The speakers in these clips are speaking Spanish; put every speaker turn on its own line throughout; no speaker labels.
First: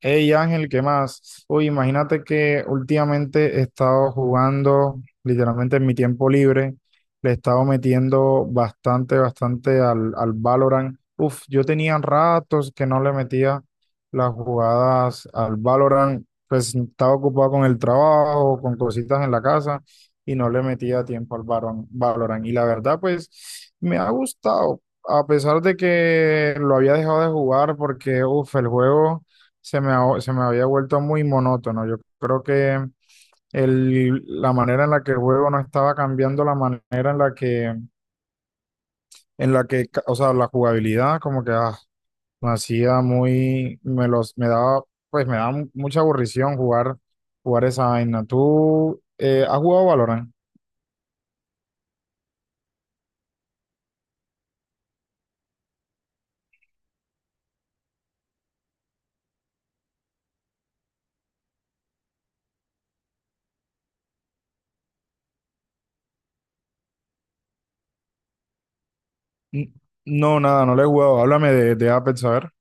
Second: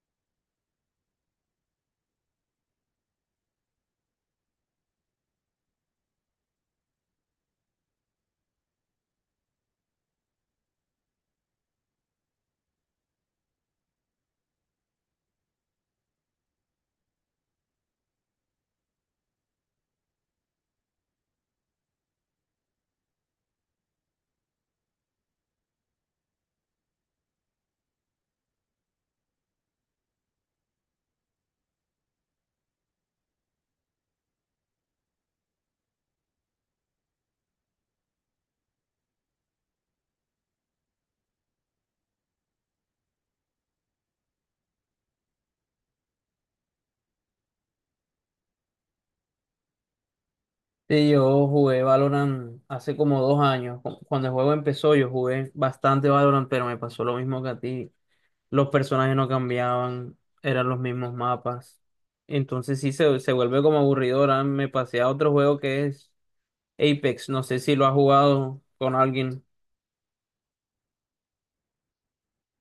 Hey Ángel, ¿qué más? Uy, imagínate que últimamente he estado jugando, literalmente en mi tiempo libre, le he estado metiendo bastante, bastante al Valorant. Uf, yo tenía ratos que no le metía las jugadas al Valorant, pues estaba ocupado con el trabajo, con cositas en la casa y no le metía tiempo al Valorant. Valorant. Y la verdad, pues me ha gustado, a pesar de que lo había dejado de jugar porque, uf, el juego se me había vuelto muy monótono. Yo creo que la manera en la que el juego no estaba cambiando, la manera en la que, en la que, o sea, la jugabilidad como que me hacía muy, me los, me daba, pues me daba mucha aburrición jugar, jugar esa vaina. ¿Tú has jugado Valorant?
Sí, yo jugué Valorant hace como 2 años. Cuando el juego empezó, yo jugué bastante Valorant, pero me pasó lo mismo que a ti. Los personajes no cambiaban, eran los mismos mapas. Entonces sí se vuelve como aburrido. Ahora me pasé a otro juego que es Apex. No sé si lo has jugado con alguien.
N- No, nada, no le he jugado. Háblame de Apex, a ver.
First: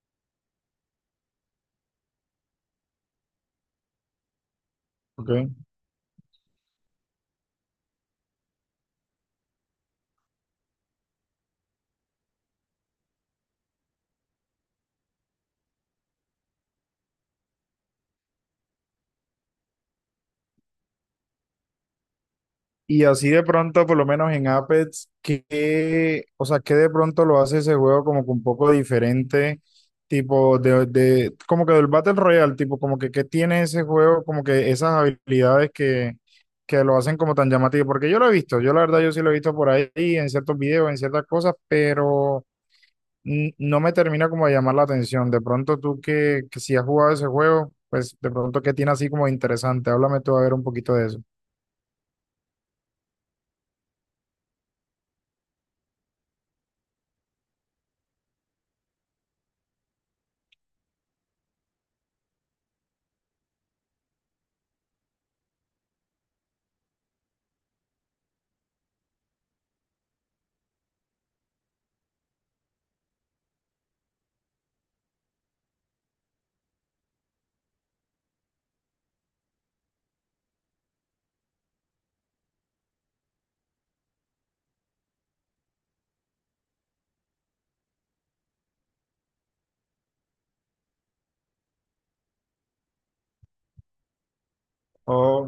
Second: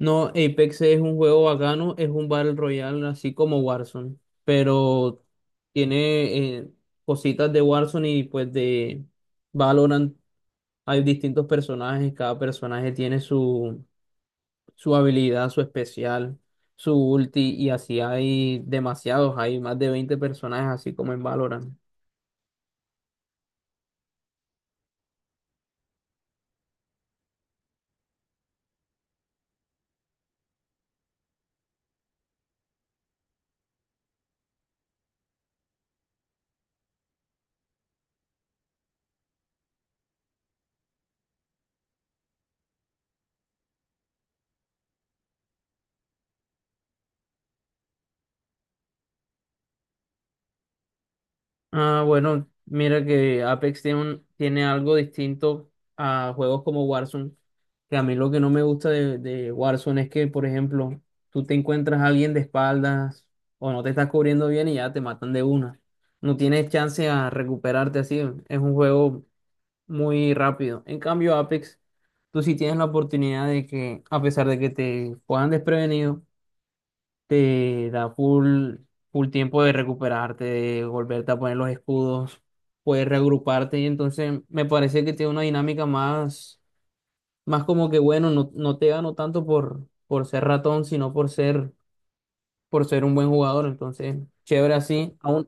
No, Apex es un juego bacano, es un Battle Royale, así como Warzone, pero
Ok.
tiene cositas de Warzone y pues de Valorant. Hay distintos personajes, cada personaje tiene su, su habilidad, su especial, su ulti, y así hay demasiados, hay más de 20 personajes, así como en Valorant.
Y así de pronto, por lo menos en Apex, que, o sea, que de pronto lo hace ese juego como que un poco diferente, tipo como que del Battle Royale, tipo como que qué tiene ese juego, como que esas habilidades que lo hacen como tan llamativo, porque yo lo he visto, yo la verdad yo sí lo he visto por ahí en ciertos videos, en ciertas cosas, pero no me termina como de llamar la atención. De pronto tú que si has jugado ese juego, pues de pronto qué tiene así como interesante, háblame tú a ver un poquito de eso.
Ah, bueno, mira que Apex tiene, tiene algo distinto a juegos como Warzone, que a mí lo que no me gusta de Warzone es que, por ejemplo, tú te encuentras a alguien de espaldas o no te estás cubriendo bien y ya te matan de una. No tienes chance a recuperarte así. Es un juego muy rápido. En cambio, Apex, tú sí tienes la oportunidad de que, a pesar de que te puedan desprevenido, te da full, full tiempo de recuperarte, de volverte a poner los escudos, puedes reagruparte y entonces me parece que tiene una dinámica más, más como que bueno, no te gano tanto por ser ratón, sino por ser, un buen jugador. Entonces, chévere así, aún.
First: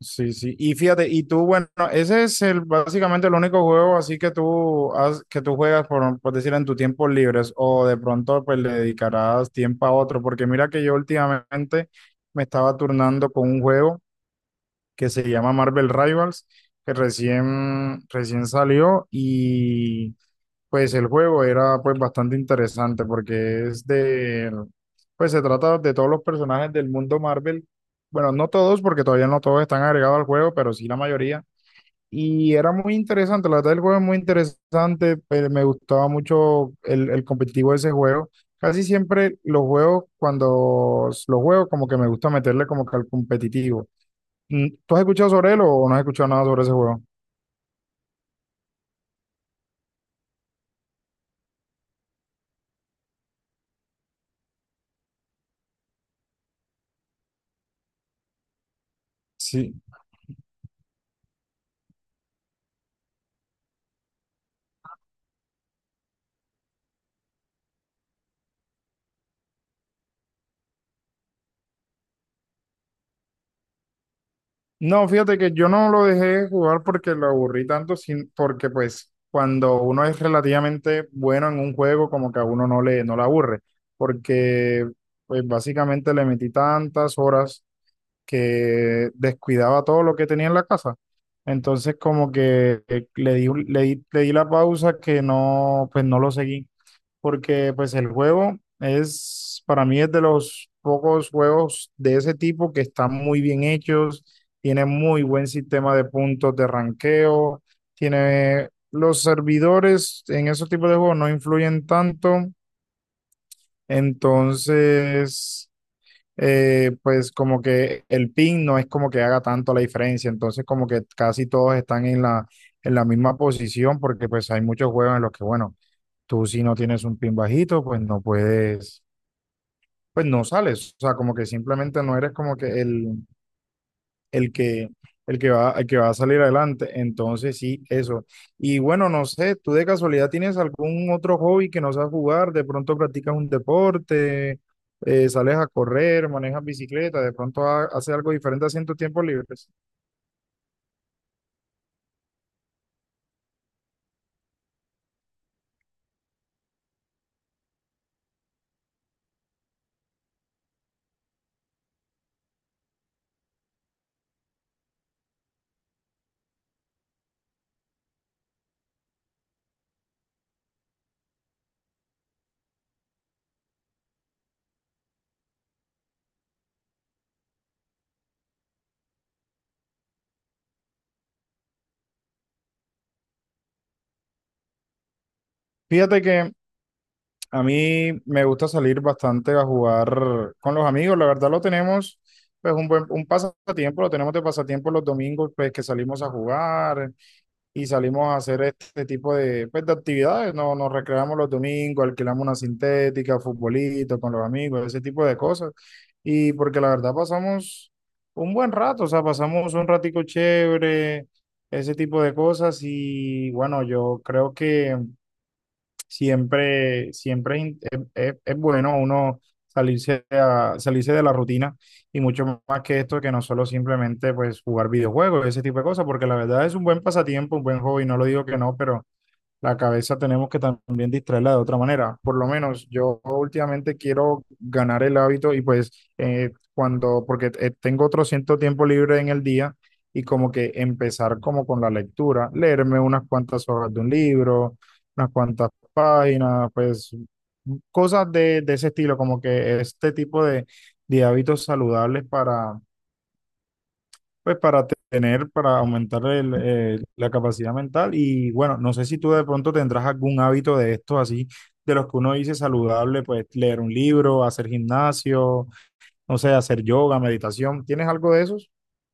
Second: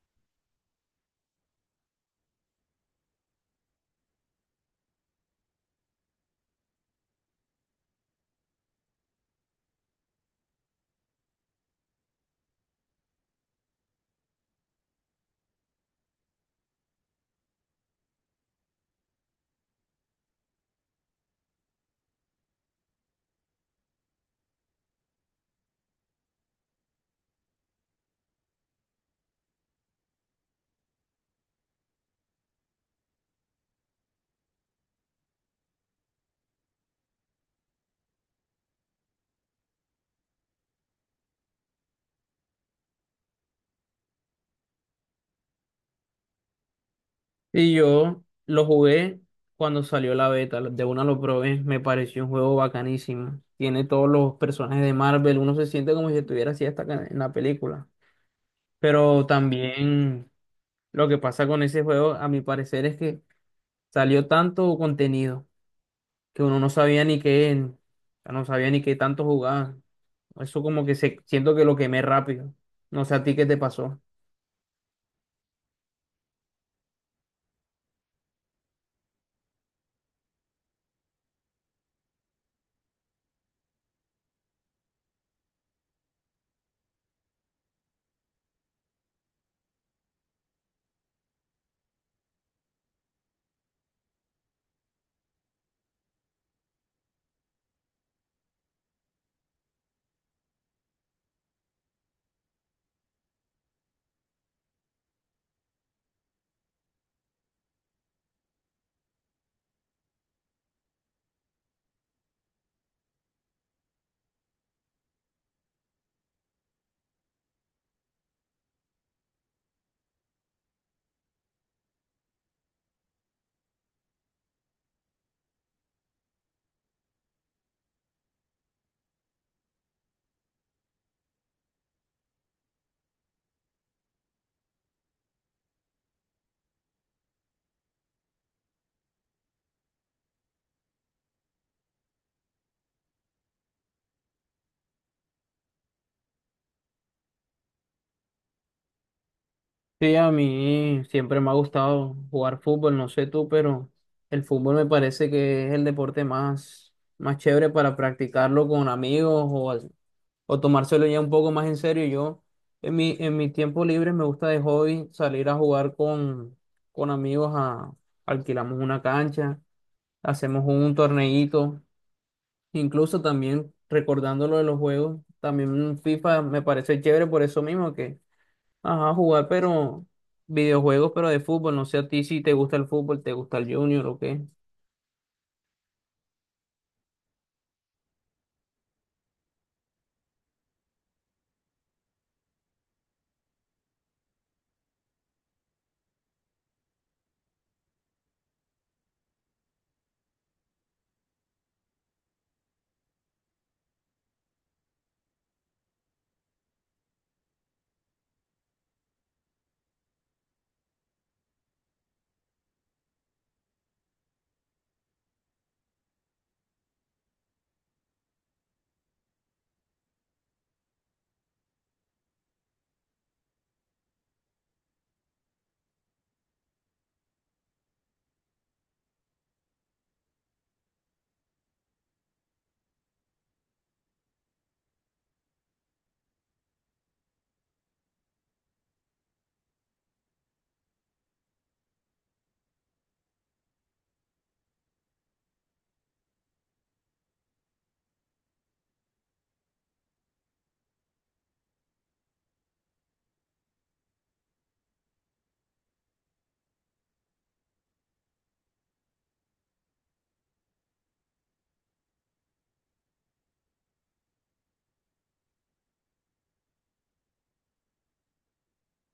Sí, sí. Y fíjate, y tú, bueno, ese es el básicamente el único juego así que que tú juegas por decir en tus tiempos libres o de pronto pues le dedicarás tiempo a otro, porque mira que yo últimamente me estaba turnando con un juego que se llama Marvel Rivals, que recién recién salió y pues el juego era pues bastante interesante porque pues se trata de todos los personajes del mundo Marvel. Bueno, no todos porque todavía no todos están agregados al juego, pero sí la mayoría. Y era muy interesante, la verdad el juego es muy interesante, pero me gustaba mucho el competitivo de ese juego. Casi siempre los juegos, cuando los juegos como que me gusta meterle como que al competitivo. ¿Tú has escuchado sobre él o no has escuchado nada sobre ese juego?
Y yo lo jugué cuando salió la beta, de una lo probé, me pareció un juego bacanísimo. Tiene todos los personajes de Marvel, uno se siente como si estuviera así hasta acá en la película. Pero
Sí.
también lo que pasa con ese juego, a mi parecer, es que salió tanto contenido que uno no sabía ni qué, no sabía ni qué tanto jugaba. Eso siento que lo quemé rápido. No sé a ti qué te pasó.
No, fíjate que yo no lo dejé jugar porque lo aburrí tanto, sin, porque pues cuando uno es relativamente bueno en un juego, como que a uno no le aburre, porque pues básicamente le metí tantas horas que descuidaba todo lo que tenía en la casa. Entonces como que le di, un- le di la pausa que no, pues no lo seguí porque pues el juego es, para mí es de los pocos juegos de ese tipo que están muy bien hechos, tiene muy buen sistema de puntos de ranqueo, tiene los servidores en esos tipos de juegos no influyen tanto, entonces pues como que el ping no es como que haga tanto la diferencia, entonces como que casi todos están en la misma posición porque pues hay muchos juegos en los que bueno, tú si no tienes un pin bajito, pues no puedes, pues no sales. O sea, como que simplemente no eres como que el que, el que va a salir adelante. Entonces sí, eso. Y bueno, no sé, ¿tú de casualidad tienes algún otro hobby que no sabes jugar? De pronto practicas un deporte, sales a correr, manejas bicicleta, de pronto haces algo diferente así en tus tiempos libres.
Sí, a mí siempre me ha gustado jugar fútbol, no sé tú, pero el fútbol me parece que es el deporte más, más chévere para practicarlo con amigos, o tomárselo ya un poco más en serio. Yo en mi tiempo libre me gusta de hobby salir a jugar con amigos, a, alquilamos una cancha, hacemos un torneíto, incluso también recordando lo de los juegos, también FIFA me parece chévere por eso mismo que, ajá, jugar, pero videojuegos, pero de fútbol. No sé a ti si te gusta el fútbol, te gusta el Junior o qué.
Fíjate que a mí me gusta salir bastante a jugar con los amigos. La verdad lo tenemos, pues un buen un pasatiempo, lo tenemos de pasatiempo los domingos, pues que salimos a jugar y salimos a hacer este tipo de, pues, de actividades. No, nos recreamos los domingos, alquilamos una sintética, futbolito con los amigos, ese tipo de cosas. Y porque la verdad pasamos un buen rato, o sea, pasamos un ratico chévere, ese tipo de cosas. Y bueno, yo creo que siempre, siempre es, in- es- es bueno uno salirse de la rutina y mucho más que esto, que no solo simplemente pues jugar videojuegos, ese tipo de cosas, porque la verdad es un buen pasatiempo, un buen hobby, no lo digo que no, pero la cabeza tenemos que también distraerla de otra manera. Por lo menos yo últimamente quiero ganar el hábito y pues porque tengo otro cierto tiempo libre en el día y como que empezar como con la lectura, leerme unas cuantas hojas de un libro, unas cuantas páginas, pues cosas de ese estilo, como que este tipo de hábitos saludables para pues para tener, para aumentar la capacidad mental y bueno, no sé si tú de pronto tendrás algún hábito de estos así, de los que uno dice saludable, pues leer un libro, hacer gimnasio, no sé, hacer yoga, meditación, ¿tienes algo de esos?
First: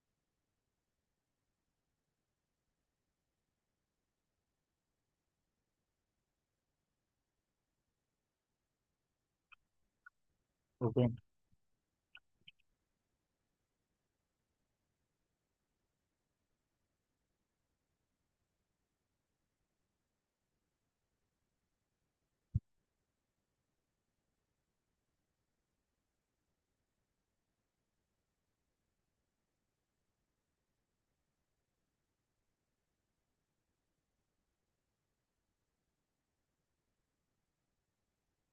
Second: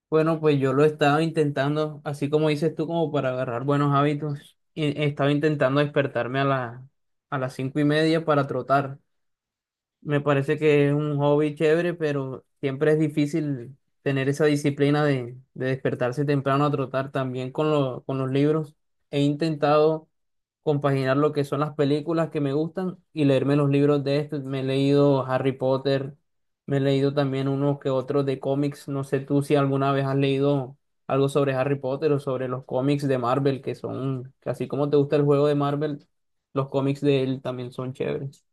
Bueno, pues yo lo estaba intentando, así como dices tú, como para agarrar buenos hábitos. Y estaba intentando despertarme a las 5:30 para trotar. Me parece que es
Porque
un hobby chévere, pero siempre es difícil tener esa disciplina de despertarse temprano a trotar también con los libros. He intentado compaginar lo que son las películas que me gustan y leerme los libros de estos. Me he leído Harry Potter, me he leído también unos que otros de cómics. No sé tú si alguna vez has leído algo sobre Harry Potter o sobre los cómics de Marvel, que son, que así como te gusta el juego de Marvel, los cómics de él también son chéveres.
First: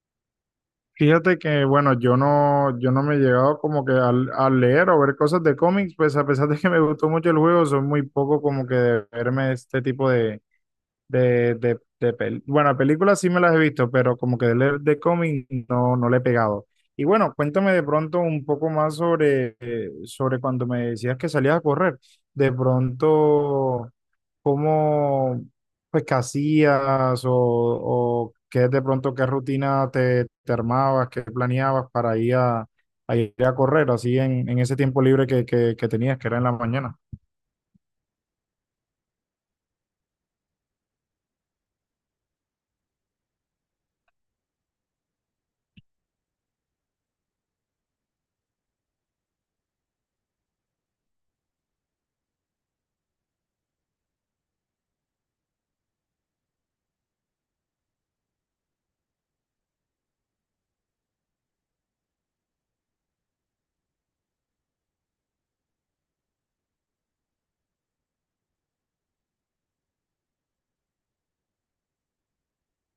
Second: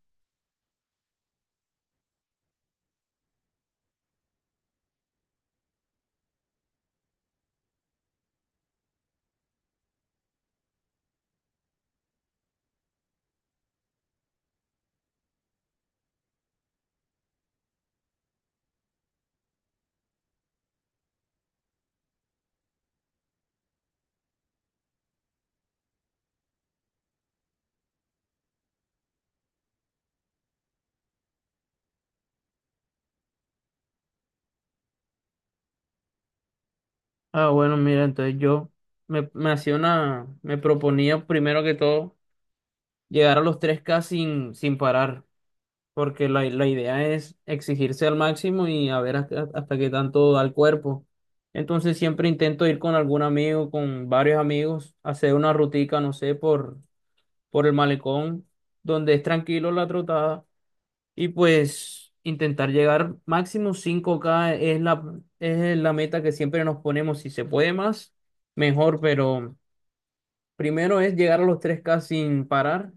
fíjate que bueno, yo no me he llegado como que al, a leer o ver cosas de cómics, pues a pesar de que me gustó mucho el juego, soy muy poco como que de verme este tipo de Bueno, películas sí me las he visto, pero como que leer de cómic no, no le he pegado. Y bueno, cuéntame de pronto un poco más sobre cuando me decías que salías a correr. De pronto, ¿cómo, pues, qué hacías o qué de pronto, qué rutina te armabas, qué planeabas para ir a ir a correr así en ese tiempo libre que tenías, que era en la mañana?
Ah, bueno, mira, entonces yo me hacía una, me proponía primero que todo llegar a los 3K sin parar, porque la idea es exigirse al máximo y a ver hasta qué tanto da el cuerpo. Entonces siempre intento ir con algún amigo, con varios amigos, hacer una rutica, no sé, por el malecón, donde es tranquilo la trotada y pues intentar llegar máximo 5K es la meta que siempre nos ponemos. Si se puede más, mejor, pero primero es llegar a los 3K sin parar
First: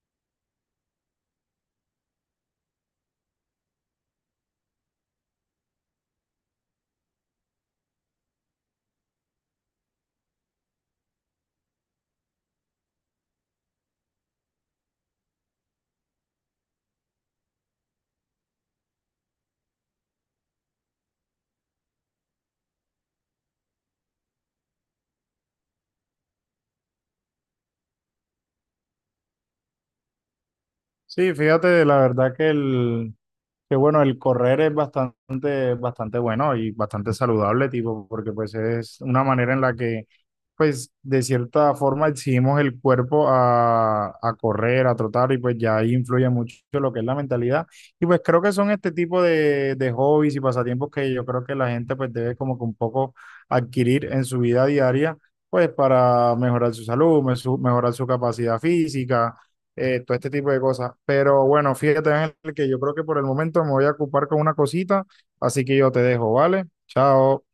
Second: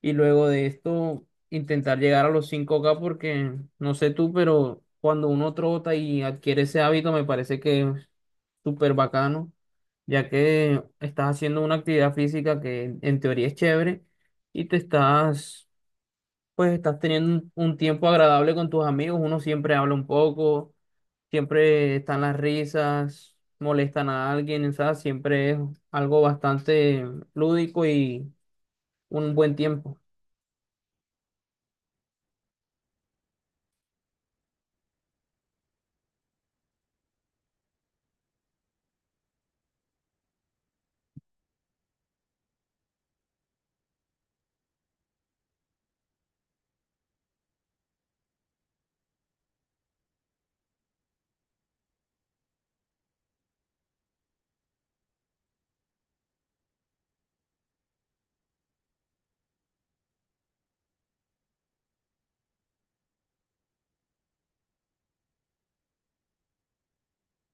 y luego de esto intentar llegar a los 5K porque no sé tú, pero cuando uno trota y adquiere ese hábito me parece que es súper bacano, ya que estás haciendo una actividad física que en teoría es chévere y te estás pues estás teniendo un tiempo agradable con tus amigos, uno siempre habla un poco, siempre están las risas, molestan a alguien, o sea, siempre es algo bastante lúdico y un buen tiempo.
Sí, fíjate, la verdad Que bueno, el correr es bastante, bastante bueno y bastante saludable, tipo, porque pues es una manera en la que, pues, de cierta forma exigimos el cuerpo a correr, a trotar, y pues ya ahí influye mucho lo que es la mentalidad. Y pues creo que son este tipo de hobbies y pasatiempos que yo creo que la gente pues debe como que un poco adquirir en su vida diaria, pues para mejorar su salud, mejorar su capacidad física, todo este tipo de cosas. Pero bueno, fíjate, Ángel, que yo creo que por el momento me voy a ocupar con una cosita, así que yo te dejo, ¿vale? Chao.